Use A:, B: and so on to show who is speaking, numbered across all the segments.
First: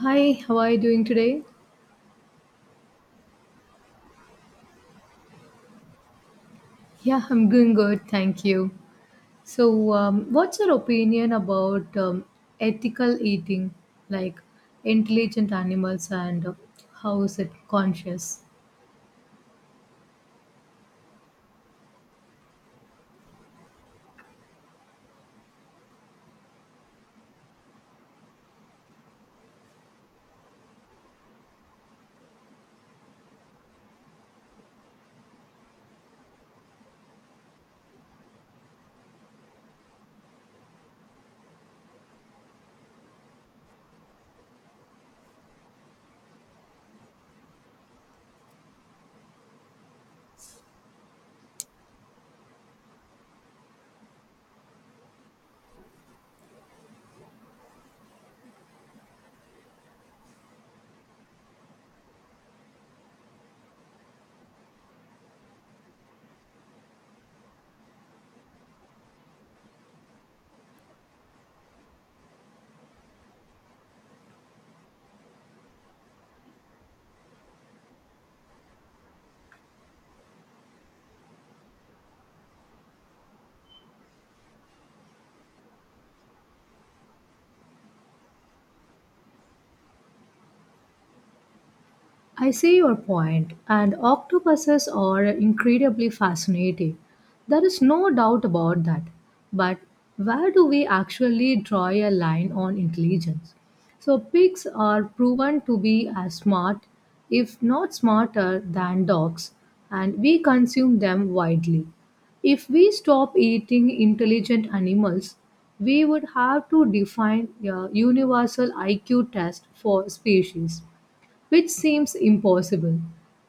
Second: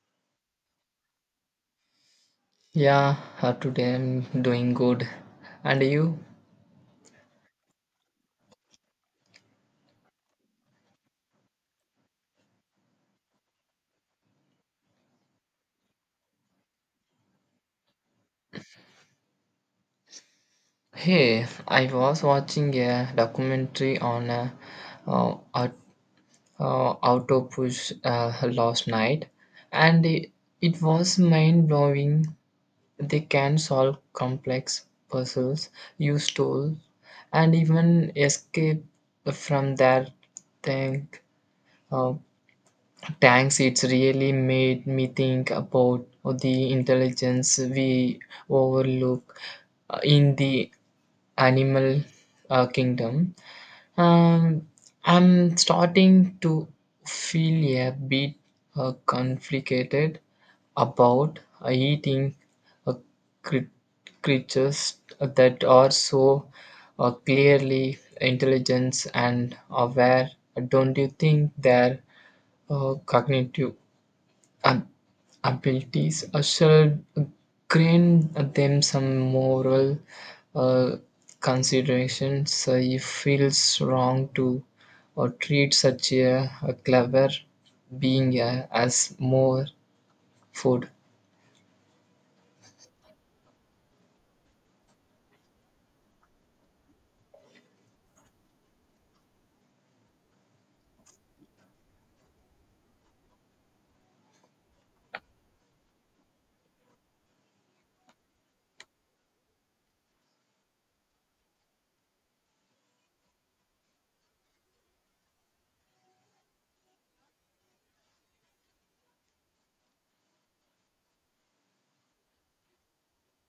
A: Hi, how are you doing today?
B: Yeah, Today I'm doing good. And you?
A: Yeah, I'm doing good, thank you. So, what's your opinion about ethical eating, like intelligent animals, and how is it conscious?
B: Hey, I was watching a documentary on uh, aut- auto push last night, and it was mind blowing. They can solve complex puzzles, use tools, and even escape from their tank. Uh, Thanks, it's really made me think about the intelligence we overlook in the animal kingdom. Um, I'm starting to feel a bit conflicted about eating uh, cre- creatures that are so clearly intelligent and aware. Don't you think they're cognitive ab- abilities should grant them some moral uh, considerations? It feels wrong to or treat such a clever being as more food.
A: I see your point, and octopuses are incredibly fascinating. There is no doubt about that. But where do we actually draw a line on intelligence? So, pigs are proven to be as smart, if not smarter, than dogs, and we consume them widely. If we stop eating intelligent animals, we would have to define a universal IQ test for species which seems impossible.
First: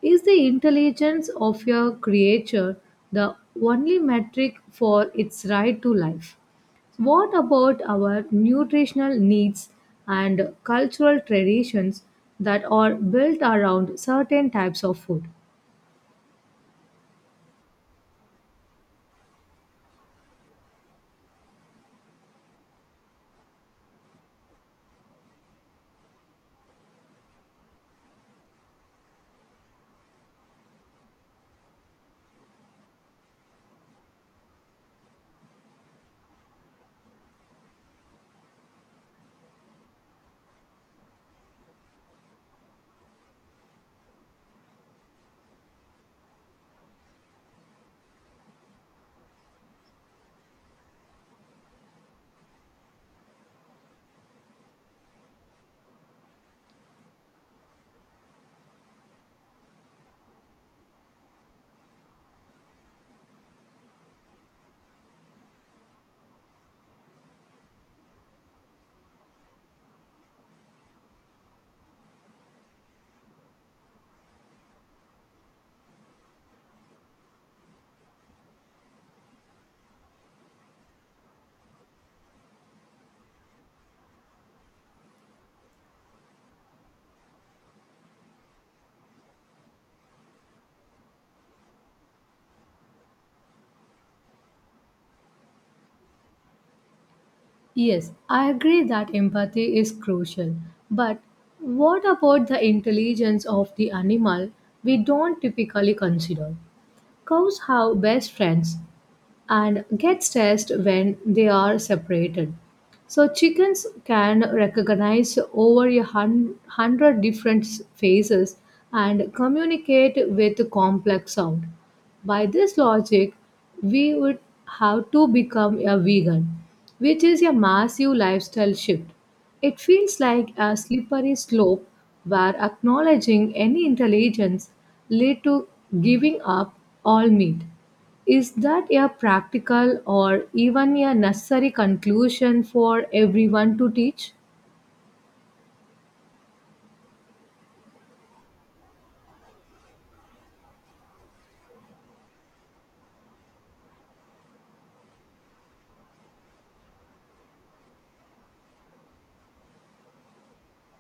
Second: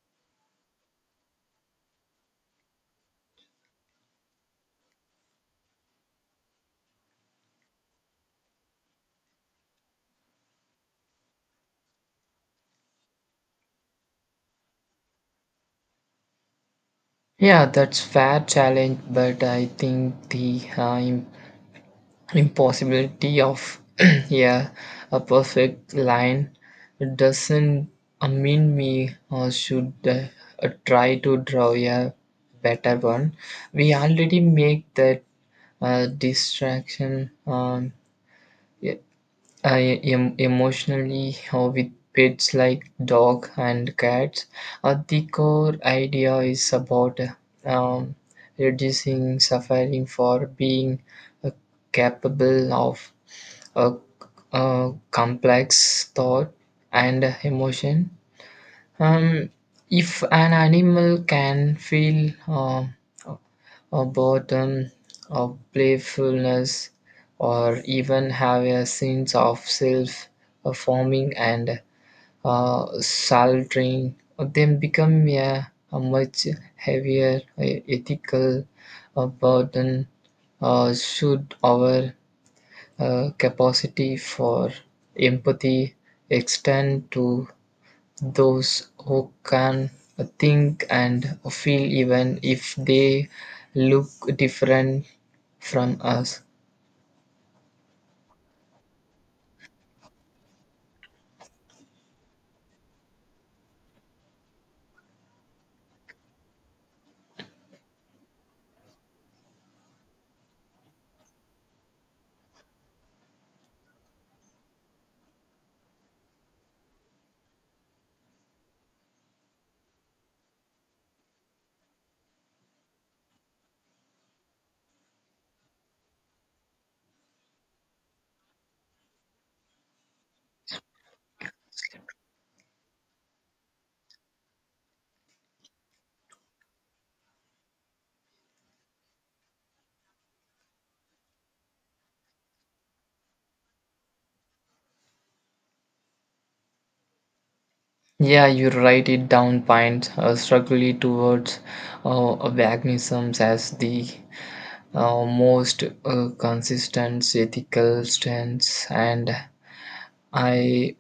A: Is the intelligence of your creature the only metric for its right to life? What about our nutritional needs and cultural traditions that are built around certain types of food?
B: Yeah, that's fair challenge, but I think the impossibility of yeah a perfect line doesn't mean we should try to draw a better one. We already make that distraction, e- emotionally or with pets like dog and cats. The core idea is about um, reducing suffering for being uh, capable of uh, complex thought and emotion. Um, if an animal can feel a boredom, or playfulness, or even have a sense of self forming and saltering, then become a much heavier ethical burden. Should our capacity for empathy extend to those who can think and feel even if they look different from us?
A: Yes, I agree that empathy is crucial, but what about the intelligence of the animal we don't typically consider? Cows have best friends and gets stressed when they are separated. So chickens can recognize over a hundred different faces and communicate with complex sound. By this logic, we would have to become a vegan, which is a massive lifestyle shift. It feels like a slippery slope where acknowledging any intelligence lead to giving up all meat. Is that a practical or even a necessary conclusion for everyone to teach?
B: Yeah, you write it down, Pint, struggle towards veganism as the most consistent ethical stance, and I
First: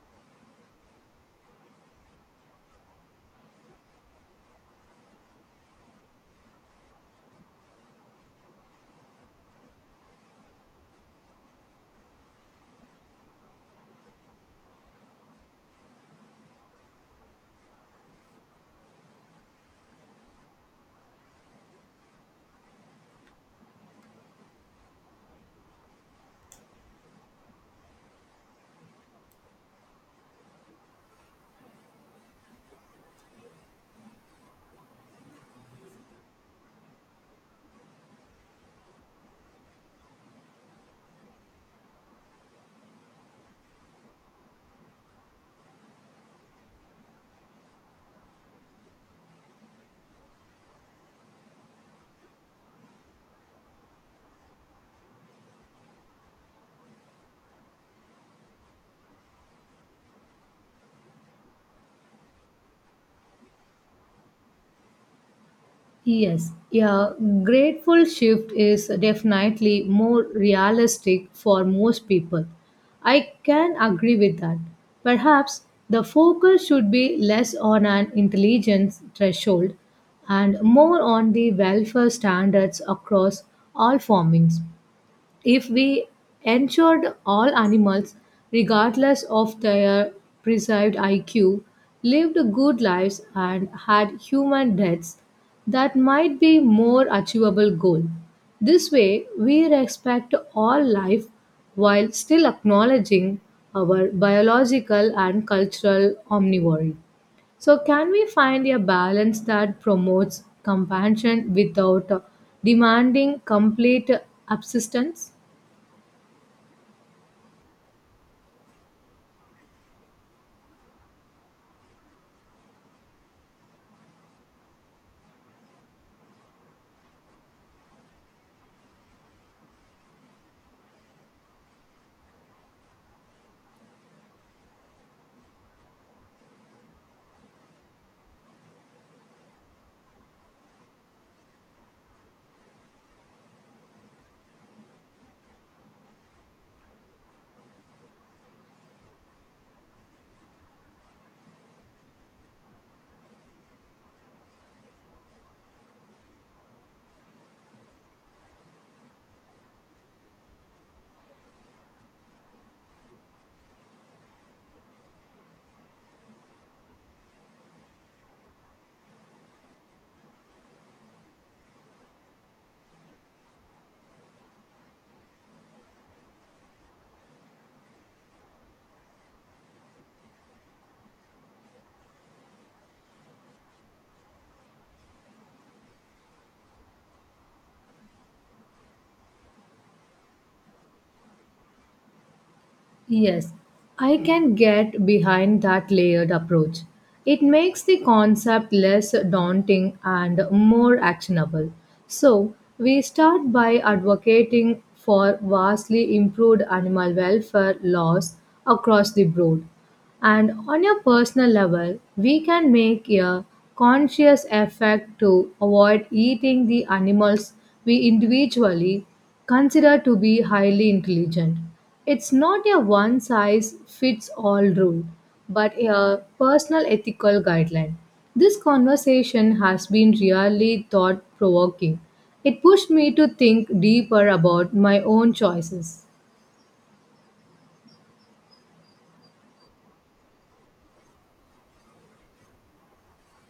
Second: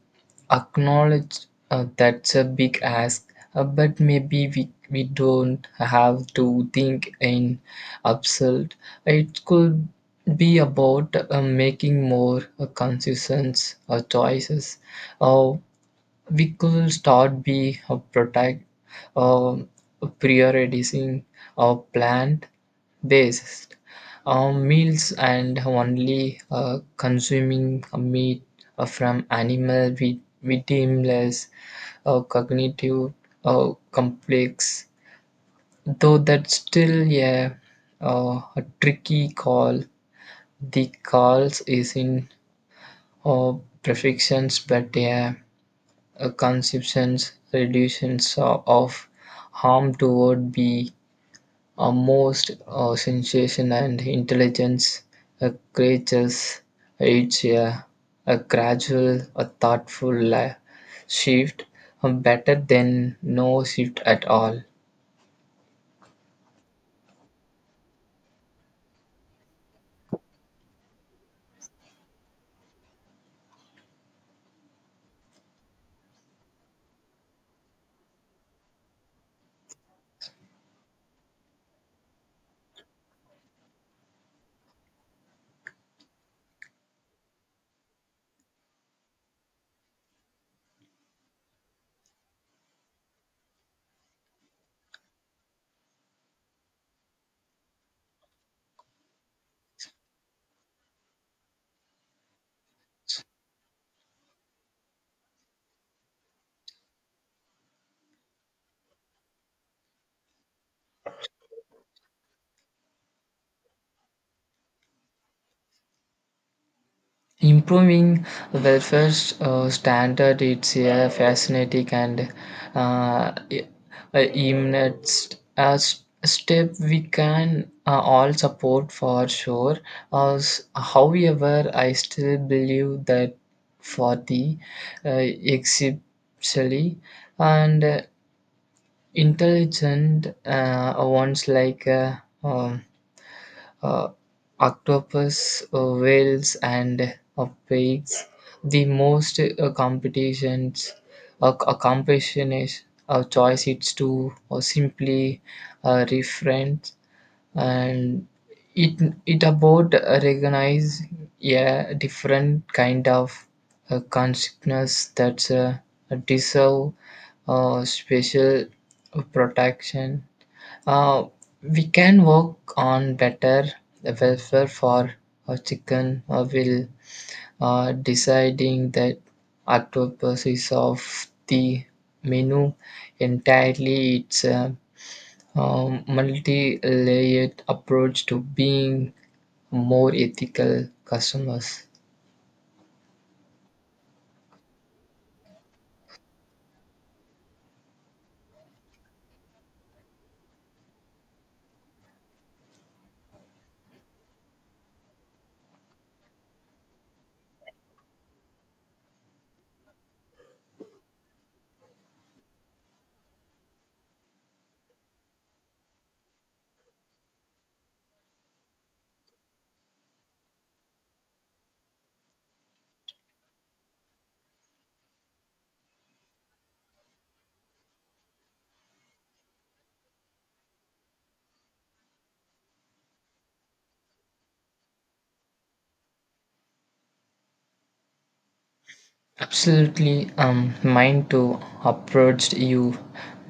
B: acknowledge that's a big ask, but maybe we don't have to think in absurd. It could be about making more consistent choices. Uh, we could start be uh, prioritizing our plant based on meals and only consuming meat from animal with we deem cognitive complex, though that's still a tricky call. The calls is in uh, perfections, but conceptions, reductions of harm toward be are most sensation and intelligence creatures. It's a gradual, a thoughtful shift, better than no shift at all.
A: Yes, a grateful shift is definitely more realistic for most people. I can agree with that. Perhaps the focus should be less on an intelligence threshold and more on the welfare standards across all formings. If we ensured all animals, regardless of their preserved IQ, lived good lives and had human deaths, that might be more achievable goal. This way, we respect all life while still acknowledging our biological and cultural omnivory. So, can we find a balance that promotes compassion without demanding complete subsistence?
B: Improving welfare standard, it's a fascinating and uh, i- imminent step we can all support for sure. As, however, I still believe that for the uh, exceptionally and intelligent ones like um, uh, octopus, whales, and pigs. The most competitions, a competition is a choice. It's to or simply reference, and it it about recognize a different kind of consciousness that's deserve special protection. uh, we can work on better welfare for a chicken will deciding that octopus is of the menu entirely. It's a multi-layered approach to being more ethical customers.
A: Yes, I can get behind that layered approach. It makes the concept less daunting and more actionable. So, we start by advocating for vastly improved animal welfare laws across the board. And on a personal level, we can make a conscious effort to avoid eating the animals we individually consider to be highly intelligent. It's not a one size fits all rule, but a personal ethical guideline. This conversation has been really thought provoking. It pushed me to think deeper about my own choices.
B: Absolutely, mine too approached you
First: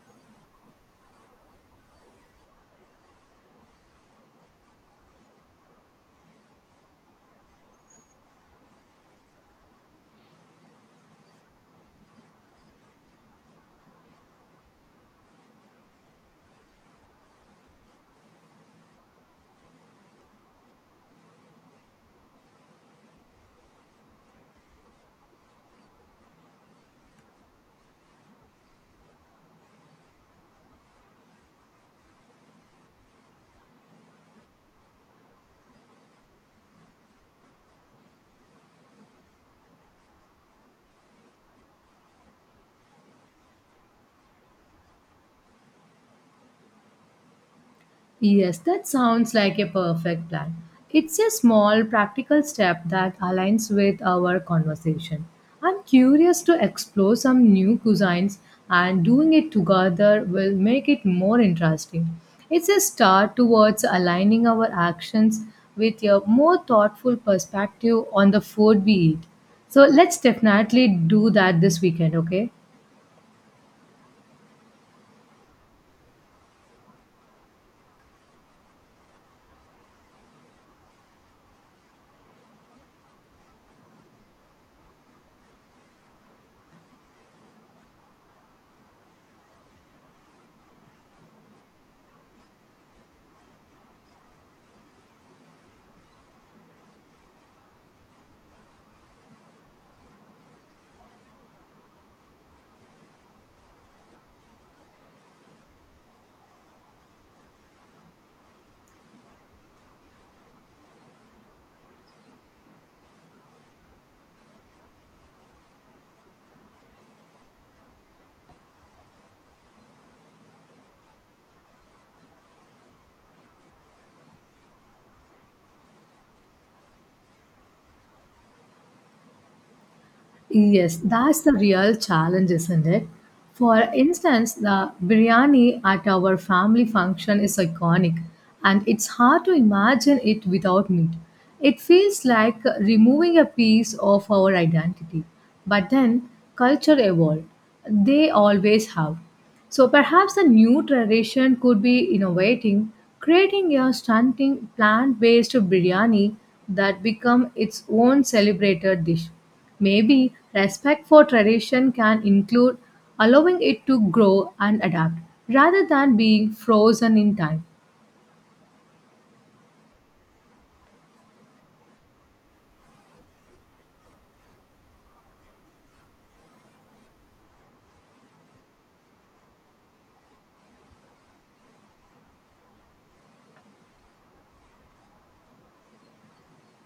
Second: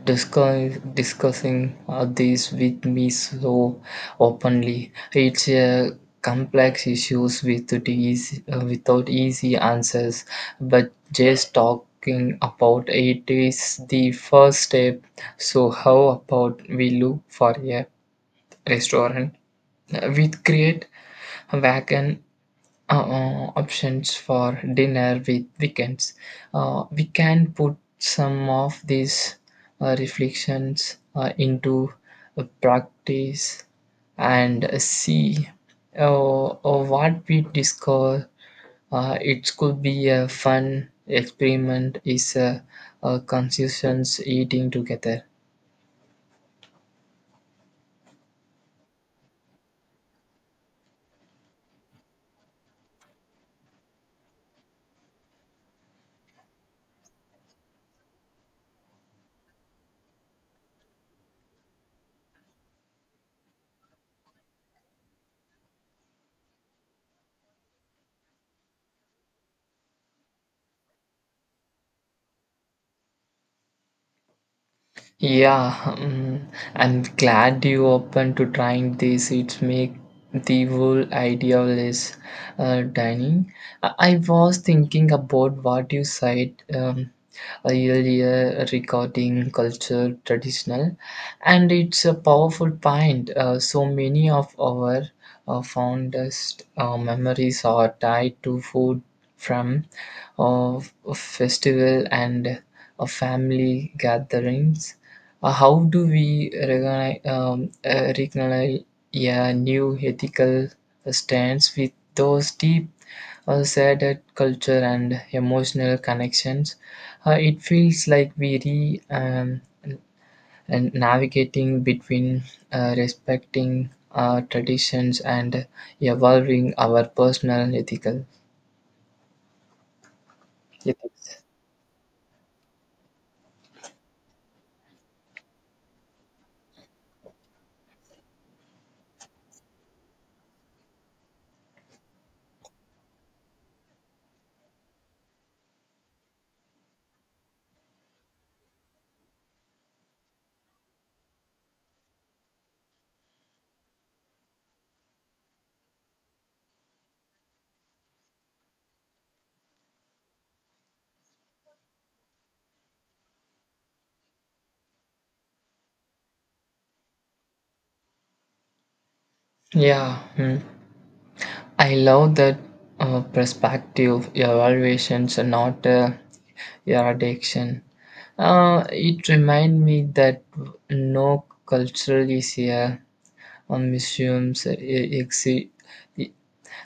B: discussing this with me so openly. It's a complex issues with it easy, without easy answers, but just talking about it is the first step. So how about we look for a restaurant with great vegan options for dinner with weekends. We can put some of these reflections into a practice and see what we discover. It could be a fun experiment is a conscious eating together.
A: Yes, that sounds like a perfect plan. It's a small practical step that aligns with our conversation. I'm curious to explore some new cuisines, and doing it together will make it more interesting. It's a start towards aligning our actions with a more thoughtful perspective on the food we eat. So let's definitely do that this weekend, okay?
B: Yeah, mm, I'm glad you open to trying this. It make the whole idea less dining. I was thinking about what you said earlier regarding culture traditional, and it's a powerful point. So many of our fondest memories are tied to food from uh, festival and family gatherings. How do we recognize a new ethical stance with those deep said culture and emotional connections? It feels like we re and navigating between respecting our traditions and evolving our personal ethical
A: Yes, that's
B: ethics.
A: the real challenge, isn't it? For instance, the biryani at our family function is iconic, and it's hard to imagine it without meat. It feels like removing a piece of our identity. But then, culture evolved. They always have. So perhaps the new tradition could be innovating, creating a stunning plant-based biryani that become its own celebrated dish. Maybe respect for tradition can include allowing it to grow and adapt rather than being frozen in time.
B: Yeah. mm. I love that perspective evaluations are not your addiction. It reminds me that no culture is a, museum exi- e,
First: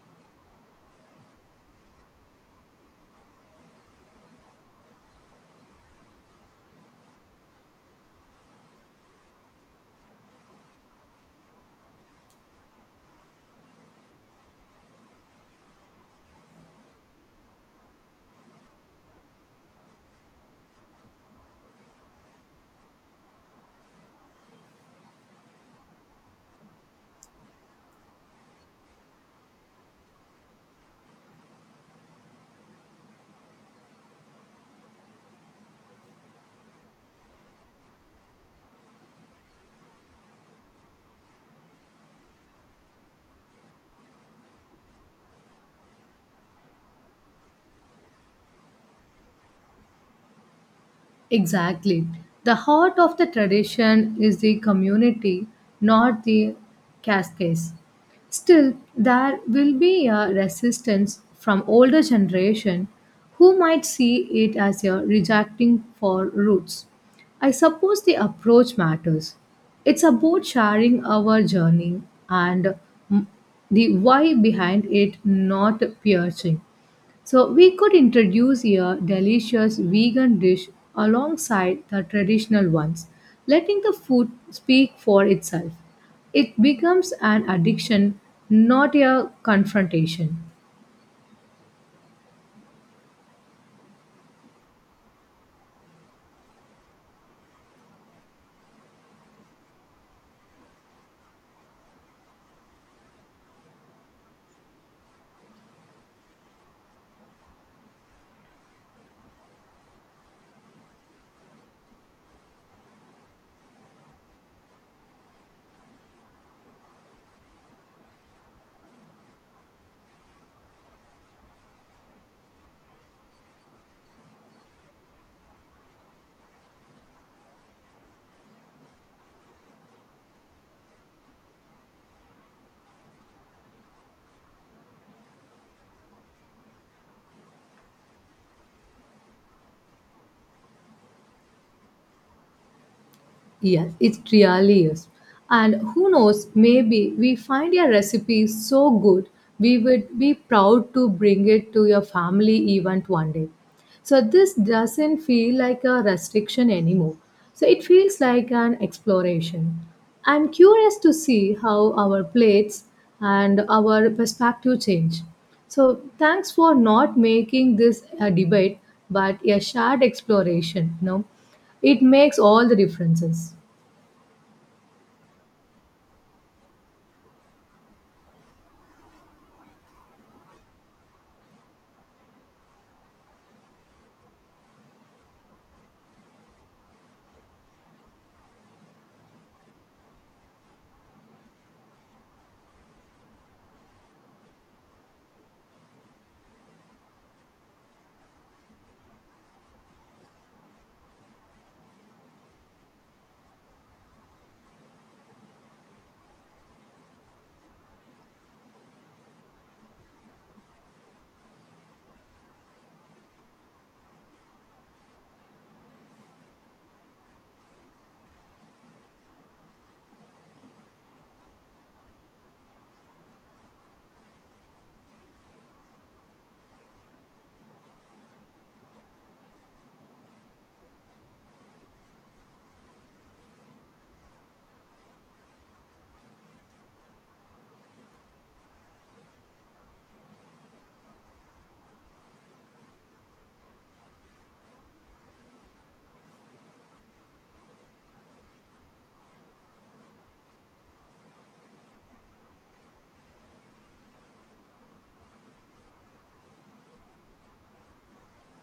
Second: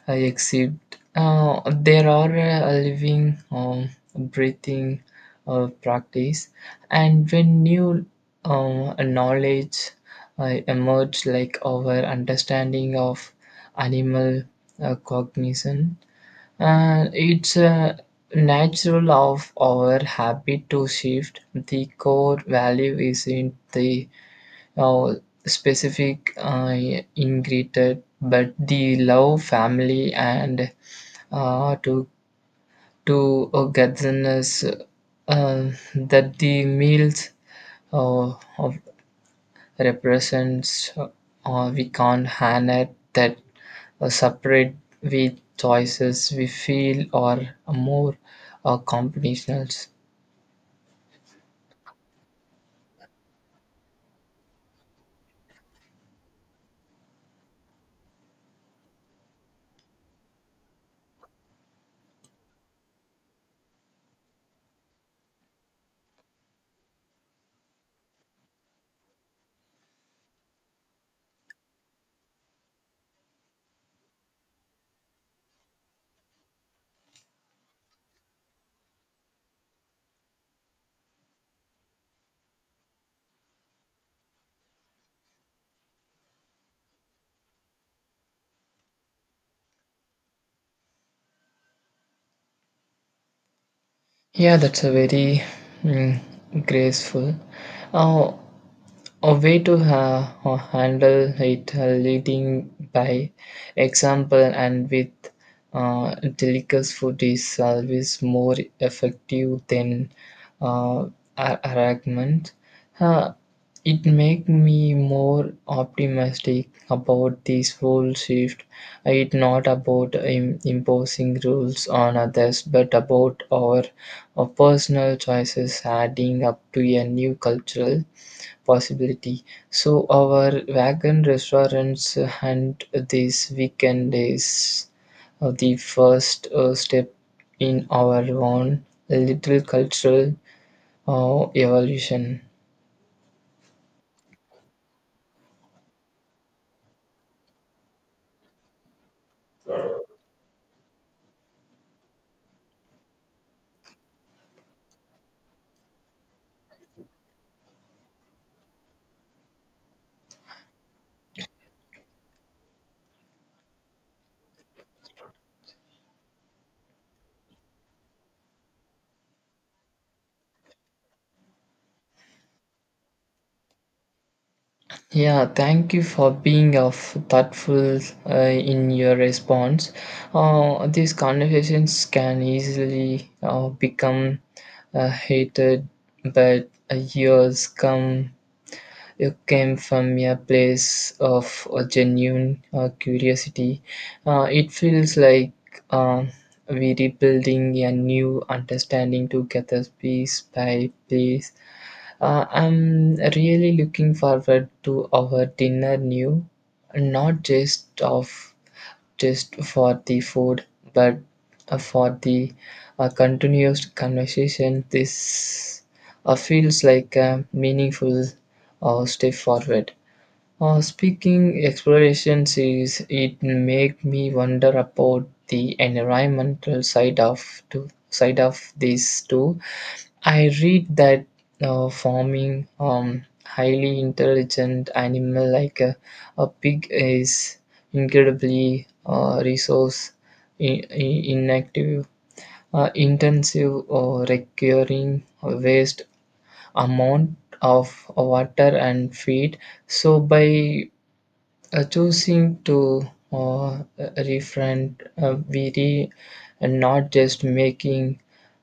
B: I accept. There are a living, breathing practice, and when new knowledge emerge, like our understanding of animal cognition, it's a natural of our habit to shift. The core value is in the uh, specific ingredient, but the love, family, and uh, to to godliness that the meals of represents, we can't handle that separate with choices we feel or more combinationals.
A: Exactly. The heart of the tradition is the community, not the cascades. Still, there will be a resistance from older generation who might see it as a rejecting for roots. I suppose the approach matters. It's about sharing our journey and mm, the why behind it, not piercing. So we could introduce a delicious vegan dish alongside the traditional ones, letting the food speak for itself. It becomes an addiction, not a confrontation.
B: Yeah, that's a very mm, graceful. Uh, A way to handle it, leading by example, and with delicious food is always more effective than uh, argument. Uh, it make me more optimistic about this whole shift. It's not about imposing rules on others, but about our personal choices adding up to a new cultural possibility. So our wagon restaurants hunt these weekend days are the first step in our own little cultural evolution.
A: Yes, it really is. And who knows, maybe we find your recipe so good we would be proud to bring it to your family event one day. So this doesn't feel like a restriction anymore. So it feels like an exploration. I'm curious to see how our plates and our perspective change. So thanks for not making this a debate but a shared exploration, no? It makes all the differences.
B: Yeah, thank you for being of thoughtful in your response. These conversations can easily become hated, but years come. You came from a place of a genuine curiosity. It feels like um, we're rebuilding a new understanding together, piece by piece. I'm really looking forward to our dinner new, not just of just for the food, but for the continuous conversation. This feels like a meaningful step forward. Speaking explorations is it make me wonder about the environmental side of to side of this too. I read that farming highly intelligent animal like a pig is incredibly resource in, inactive intensive or requiring a waste amount of water and feed. So by choosing to uh, refrain, uh, we re- and not just making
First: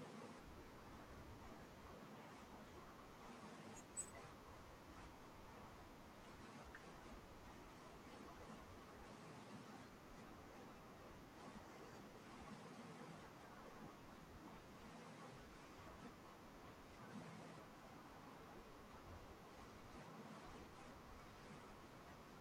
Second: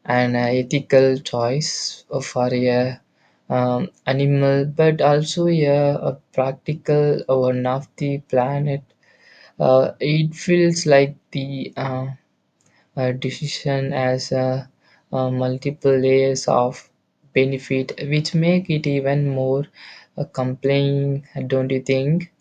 B: an ethical choice for a animal, but also a practical one of the planet. It feels like the decision has multiple layers of benefit, which make it even more compelling, don't you think?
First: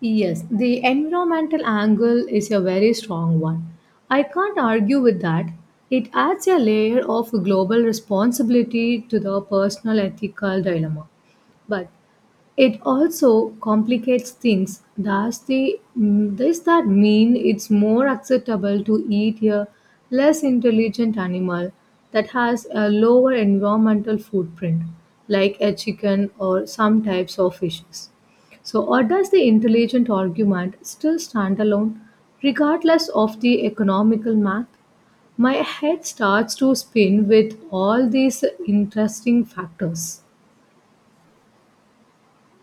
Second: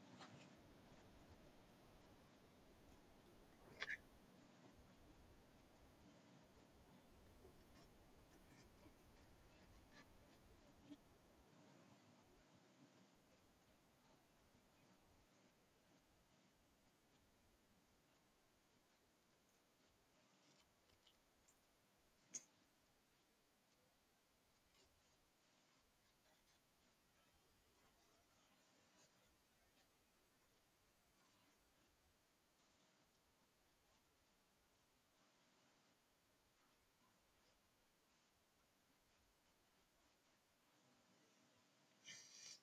A: Yes, the environmental angle is a very strong one. I can't argue with that. It adds a layer of global responsibility to the personal ethical dilemma. But it also complicates things. Does that mean it's more acceptable to eat a less intelligent animal that has a lower environmental footprint, like a chicken or some types of fishes? So, or does the intelligent argument still stand alone, regardless of the economical math? My head starts to spin with all these interesting factors.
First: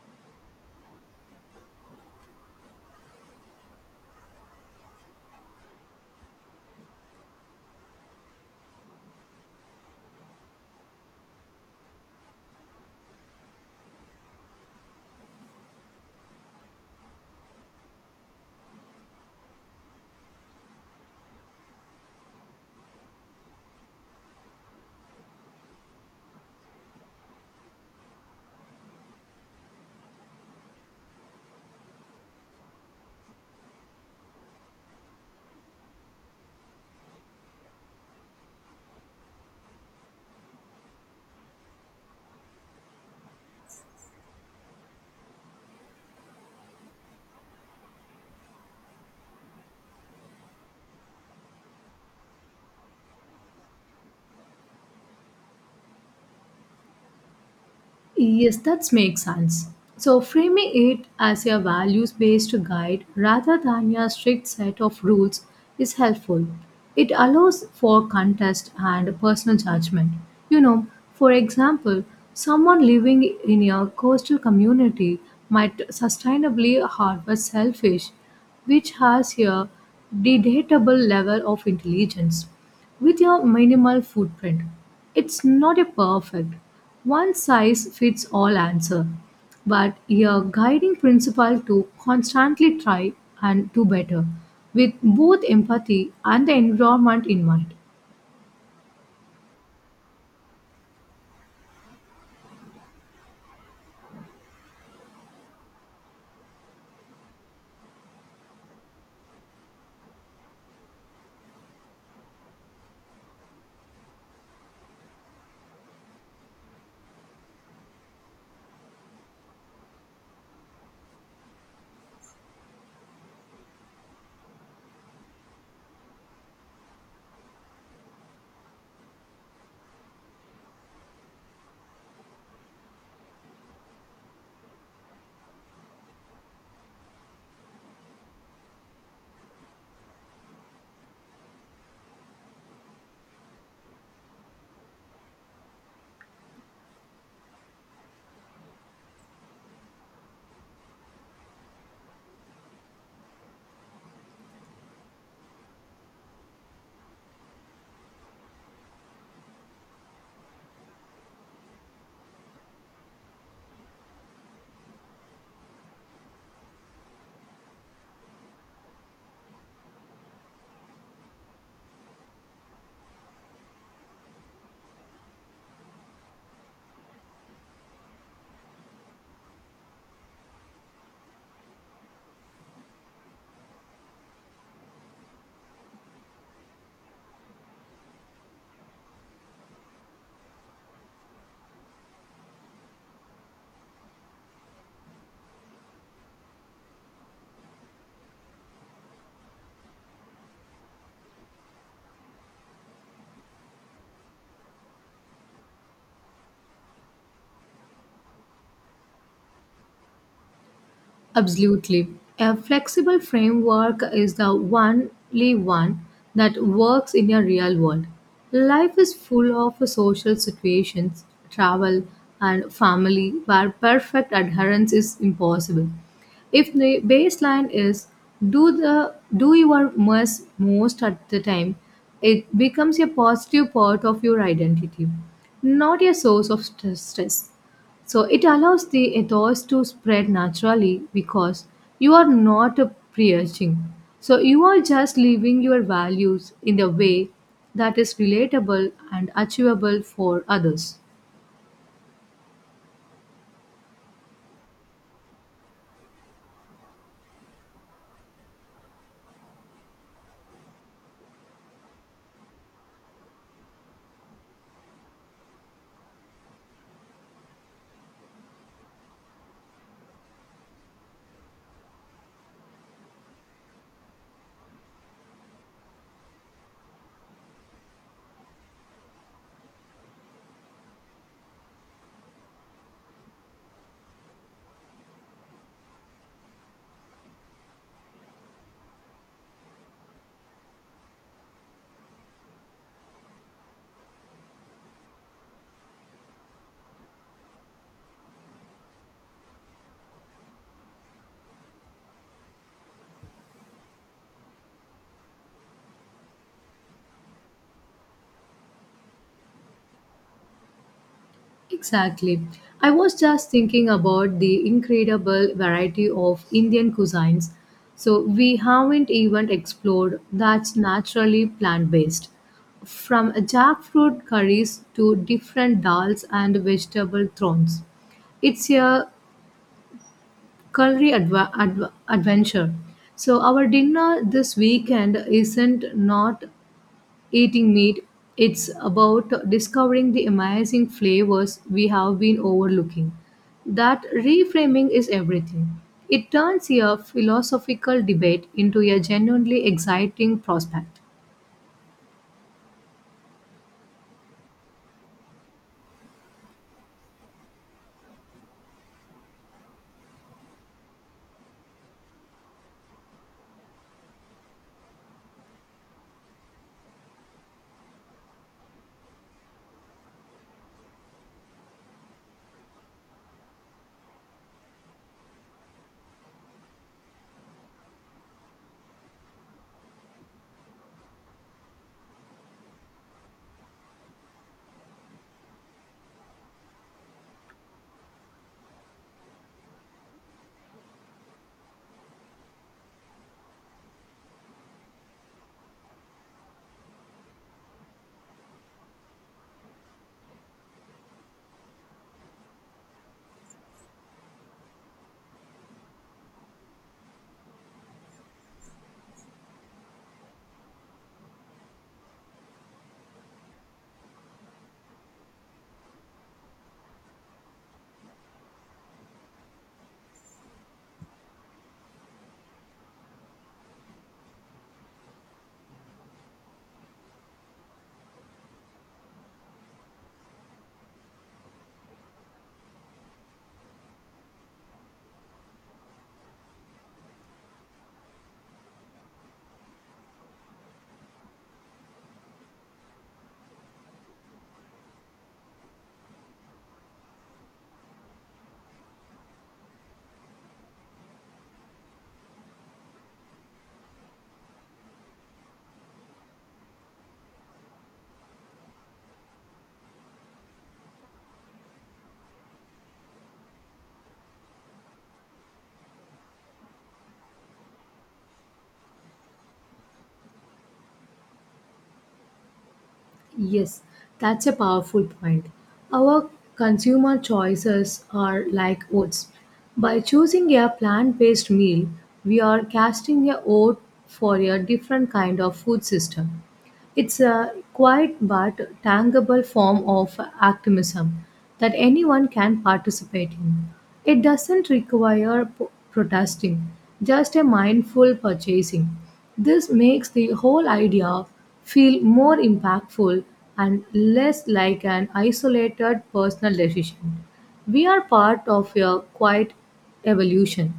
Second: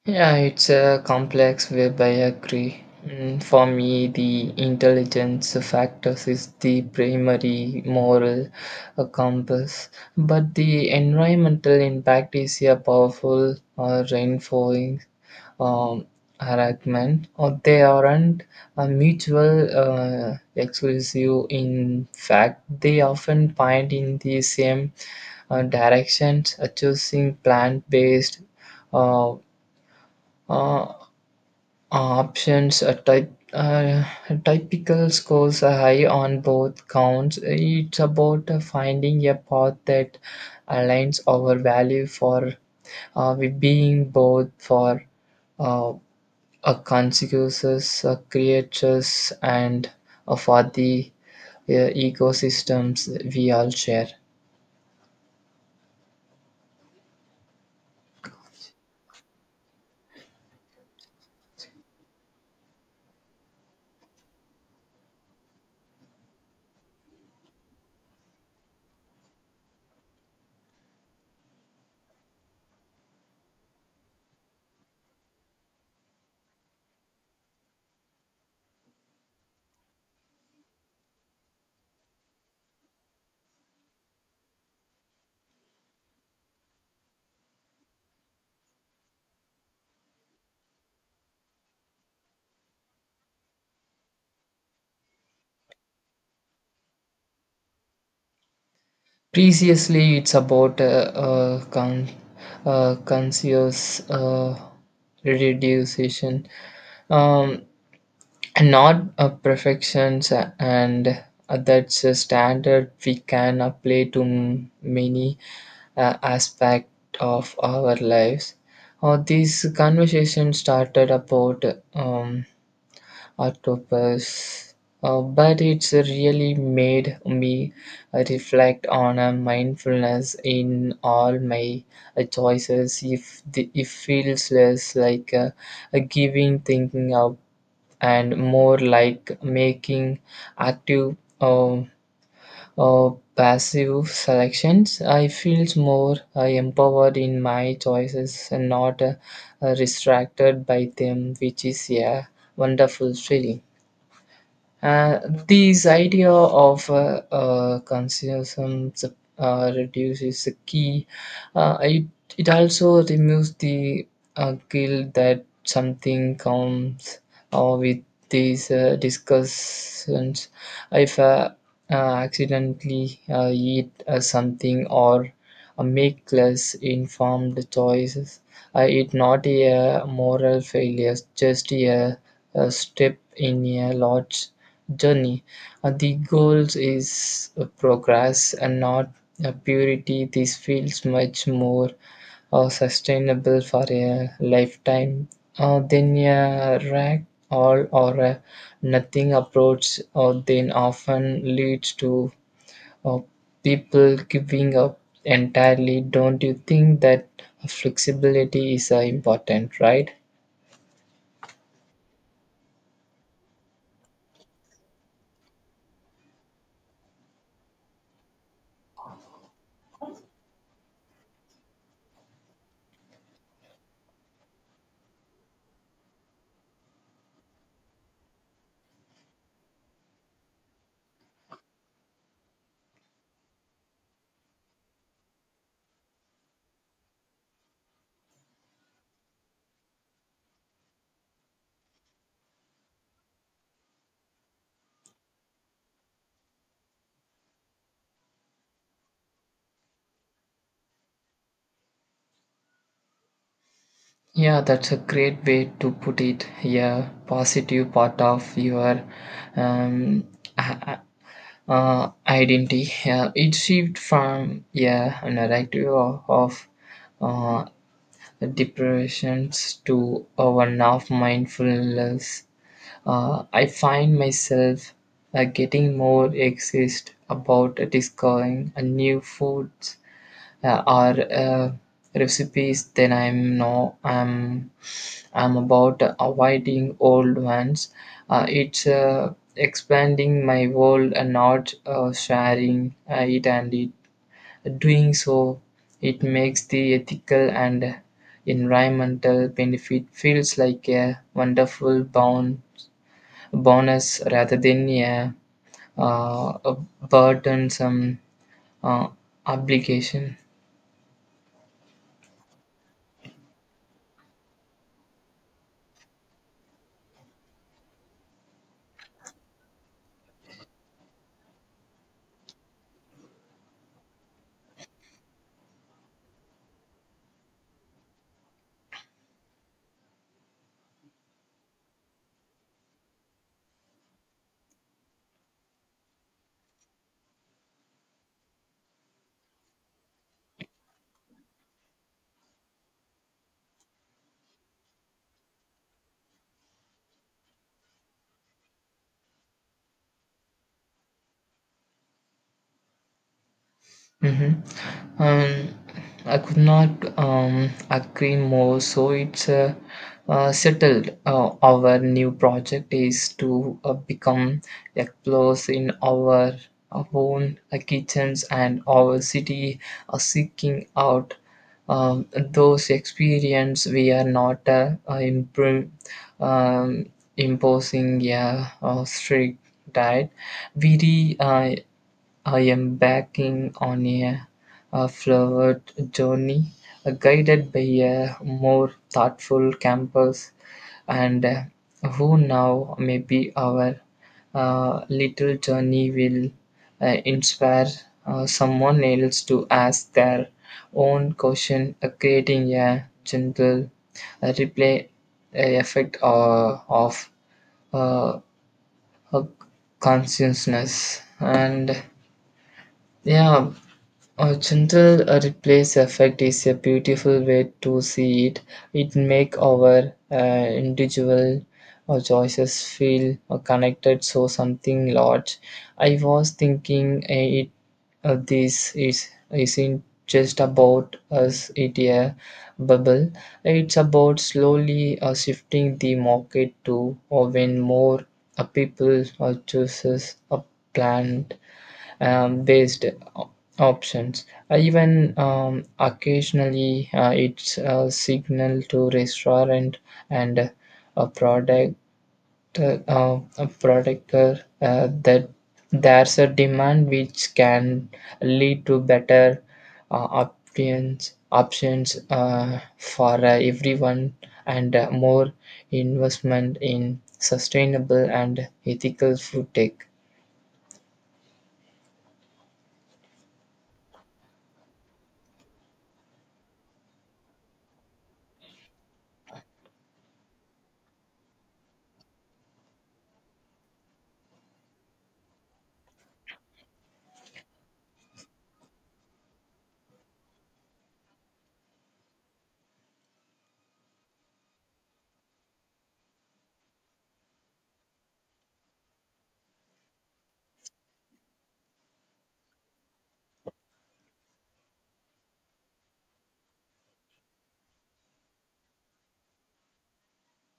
B: Yeah, it's a complex web, I agree. For me, the intelligence factors is the primary moral compass, but the environmental impact is a powerful reinforcing um, argument, or they aren't a mutual exclusive. In fact, they often point in the same directions. Choosing plant-based Uh, uh, options a type typical scores are high on both counts. It's about finding a path that aligns our value for we being both for uh, a consequences creatures and for the ecosystems we all share.
A: Yes, that makes sense. So, framing it as a values based guide rather than a strict set of rules is helpful. It allows for contest and personal judgment. You know, for example, someone living in a coastal community might sustainably harvest shellfish, which has a debatable level of intelligence with your minimal footprint. It's not a perfect, one size fits all answer, but your guiding principle to constantly try and do better with both empathy and the environment in mind.
B: Previously, it's about uh, con- conscious uh, reduction, um, not perfections, and that's a standard we can apply to many aspect of our lives. This conversation started about um, octopus. But it's really made me reflect on a mindfulness in all my choices. If the, it feels less like a giving thinking up, and more like making active uh, passive selections. I feel more empowered in my choices and not distracted by them, which is a wonderful feeling. Uh, this idea of consumerism reduces the key. Uh, it, it also removes the guilt that something comes with these discussions. If accidentally eat something or make less informed choices, it's not a moral failure, just a step in a large journey. The goals is progress and not purity. This feels much more sustainable for a lifetime than a rag all or a nothing approach, or then often leads to uh, people giving up entirely. Don't you think that flexibility is important, right?
A: Absolutely. A flexible framework is the only one that works in a real world. Life is full of social situations, travel, and family where perfect adherence is impossible. If the baseline is do your most at the time, it becomes a positive part of your identity, not a source of stress. So it allows the ethos to spread naturally because you are not preaching. So you are just living your values in a way that is relatable and achievable for others.
B: Yeah, that's a great way to put it. Yeah, positive part of your um, uh, identity. Yeah, it shifted from yeah, a narrative of uh, depressions to a one of mindfulness. I find myself getting more exist about discovering a new foods or recipes, then I'm no I'm I'm about avoiding old ones. It's Expanding my world and not sharing it, and it doing so, it makes the ethical and environmental benefit feels like a wonderful bonus rather than a burdensome uh, obligation.
A: Exactly. I was just thinking about the incredible variety of Indian cuisines. So, we haven't even explored that's naturally plant based. From jackfruit curries to different dals and vegetable thrones. It's a culinary adventure. So, our dinner this weekend isn't not eating meat, it's about discovering the amazing flavors we have been overlooking. That reframing is everything. It turns a philosophical debate into a genuinely exciting prospect.
B: hmm Um, I could not agree more. So it's settled. Our new project is to become explorers in our own kitchens and our city, seeking out those experience. We are not um, imposing a, strict diet. We re, uh, I am backing on a flowered journey, guided by a more thoughtful campus, and who now maybe our little journey will inspire someone else to ask their own question, creating a gentle replay effect of uh, uh, consciousness and yeah a gentle replace effect is a beautiful way to see it. It make our individual choices feel connected so something large. I was thinking it this is isn't just about us, it a bubble. It's about slowly shifting the market to or when more people chooses a plant based o- options. Even occasionally, it's a signal to restaurant and a product a product that there's a demand which can lead to better options for everyone, and more investment in sustainable and ethical food tech.
A: Yes, that's a powerful point. Our consumer choices are like votes. By choosing a plant based meal, we are casting a vote for a different kind of food system. It's a quiet but tangible form of activism that anyone can participate in. It doesn't require protesting, just a mindful purchasing. This makes the whole idea feel more impactful and less like an isolated personal decision. We are part of a quiet evolution.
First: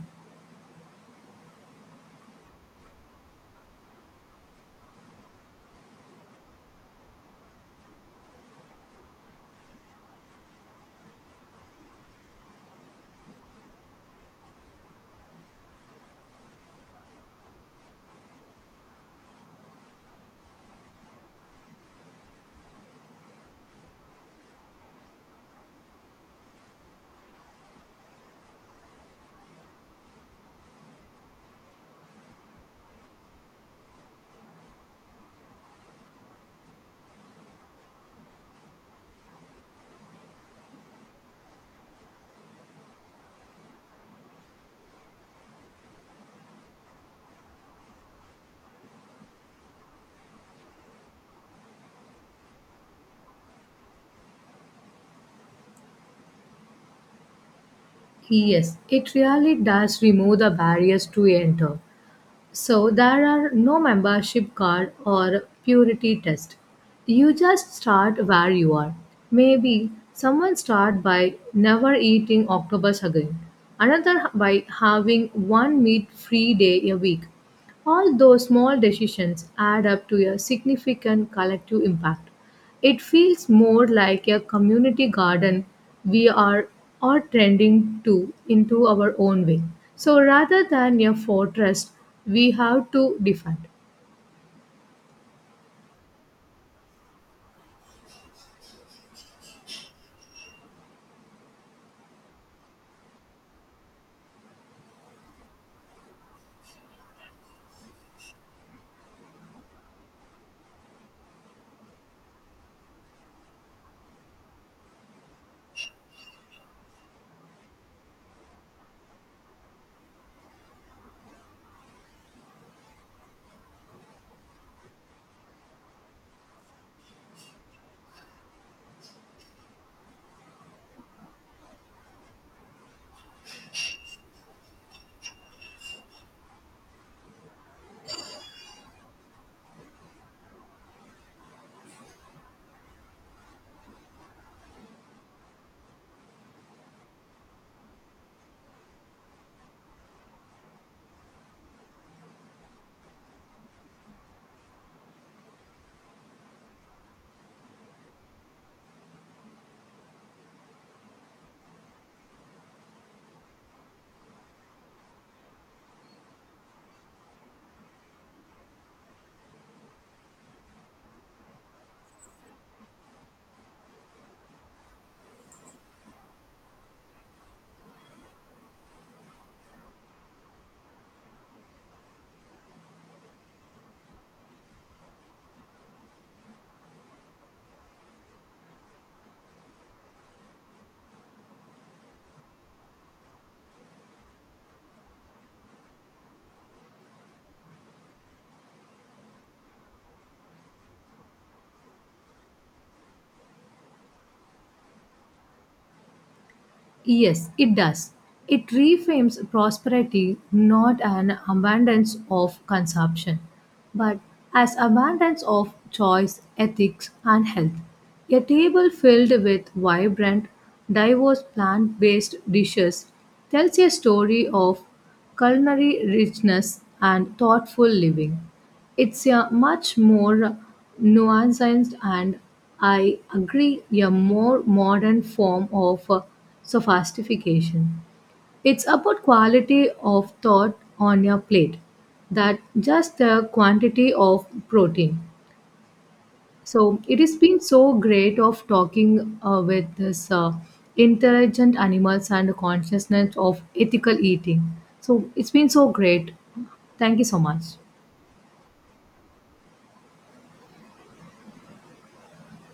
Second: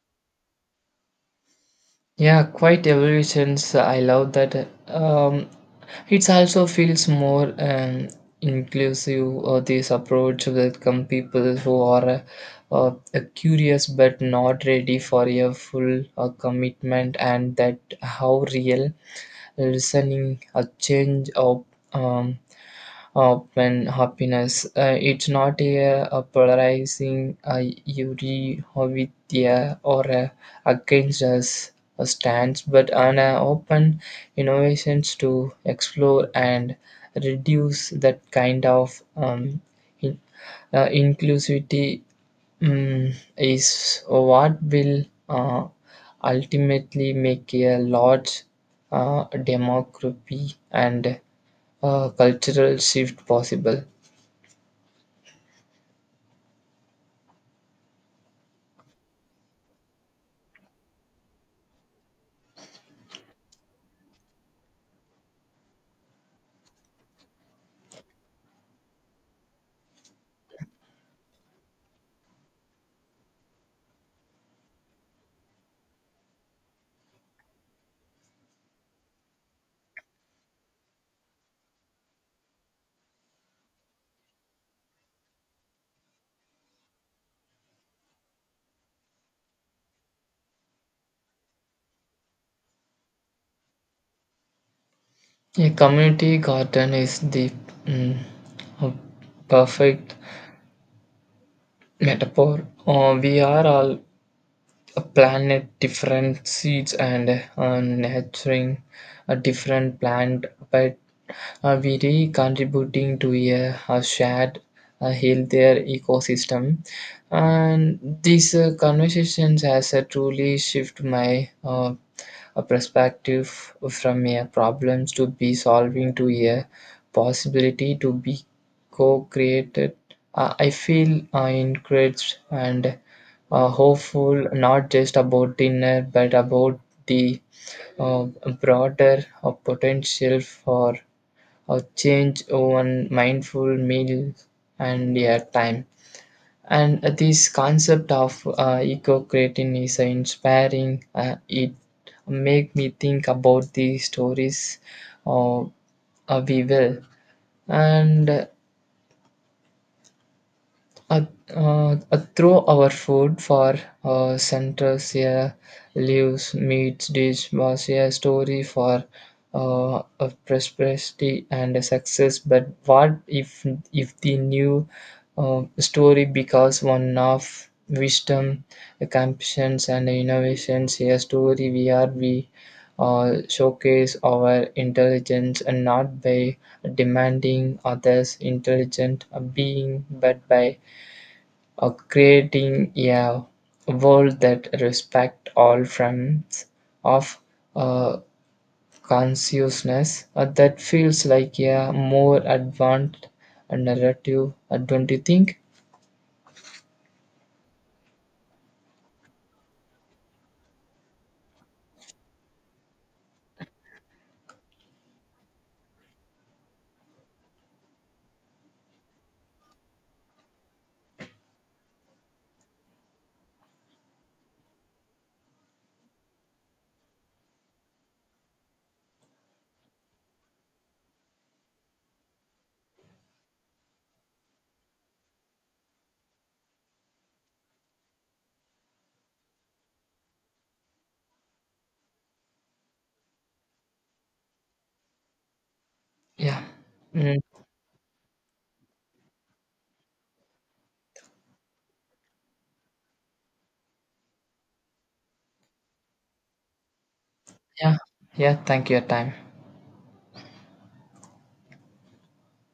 B: Yeah, quite ever since, I love that. It also feels more inclusive or this approach welcome people who are curious but not ready for a full commitment, and that how real listening a change of um, when happiness. It's not a polarizing uri or with a against us a stance, but an open innovations to explore and reduce that kind of in, inclusivity is what will ultimately make a large democracy and cultural shift possible.
A: Yes, it really does remove the barriers to enter. So there are no membership card or purity test. You just start where you are. Maybe someone start by never eating octopus again. Another by having one meat free day a week. All those small decisions add up to a significant collective impact. It feels more like a community garden we are all tending to into our own way. So rather than a fortress we have to defend.
B: A community garden is the mm, a perfect metaphor. We are all a planet different seeds and nurturing a different plant, but we really contributing to a shared a healthier ecosystem. And these conversations has truly shift my a perspective from a problems to be solving to a possibility to be co-created. I feel encouraged and hopeful, not just about dinner but about the uh, broader potential for a change one mindful meal and your time. And this concept of eco-creating is inspiring. It make me think about the stories uh, we will and Uh, through our food for centers here, leaves, meats, dish was a story for of prosperity and success. But what if the new story becomes one of wisdom, compassions, and innovations? A story we are we showcase our intelligence, and not by demanding others intelligent being, but by or creating a world that respect all forms of uh, consciousness. That feels like a more advanced narrative, don't you think?
A: Yes, it does. It reframes prosperity not an abundance of consumption, but as abundance of choice, ethics, and health. A table filled with vibrant, diverse plant based dishes tells a story of culinary richness and thoughtful living. It's a much more nuanced and, I agree, a more modern form of sophistication. It's about quality of thought on your plate, that just the quantity of protein.
B: yeah
A: So it has
B: Mm,
A: been so great of talking with this intelligent animals and consciousness of ethical eating. So it's been so great. Thank you so much.
B: yeah yeah, thank you your time.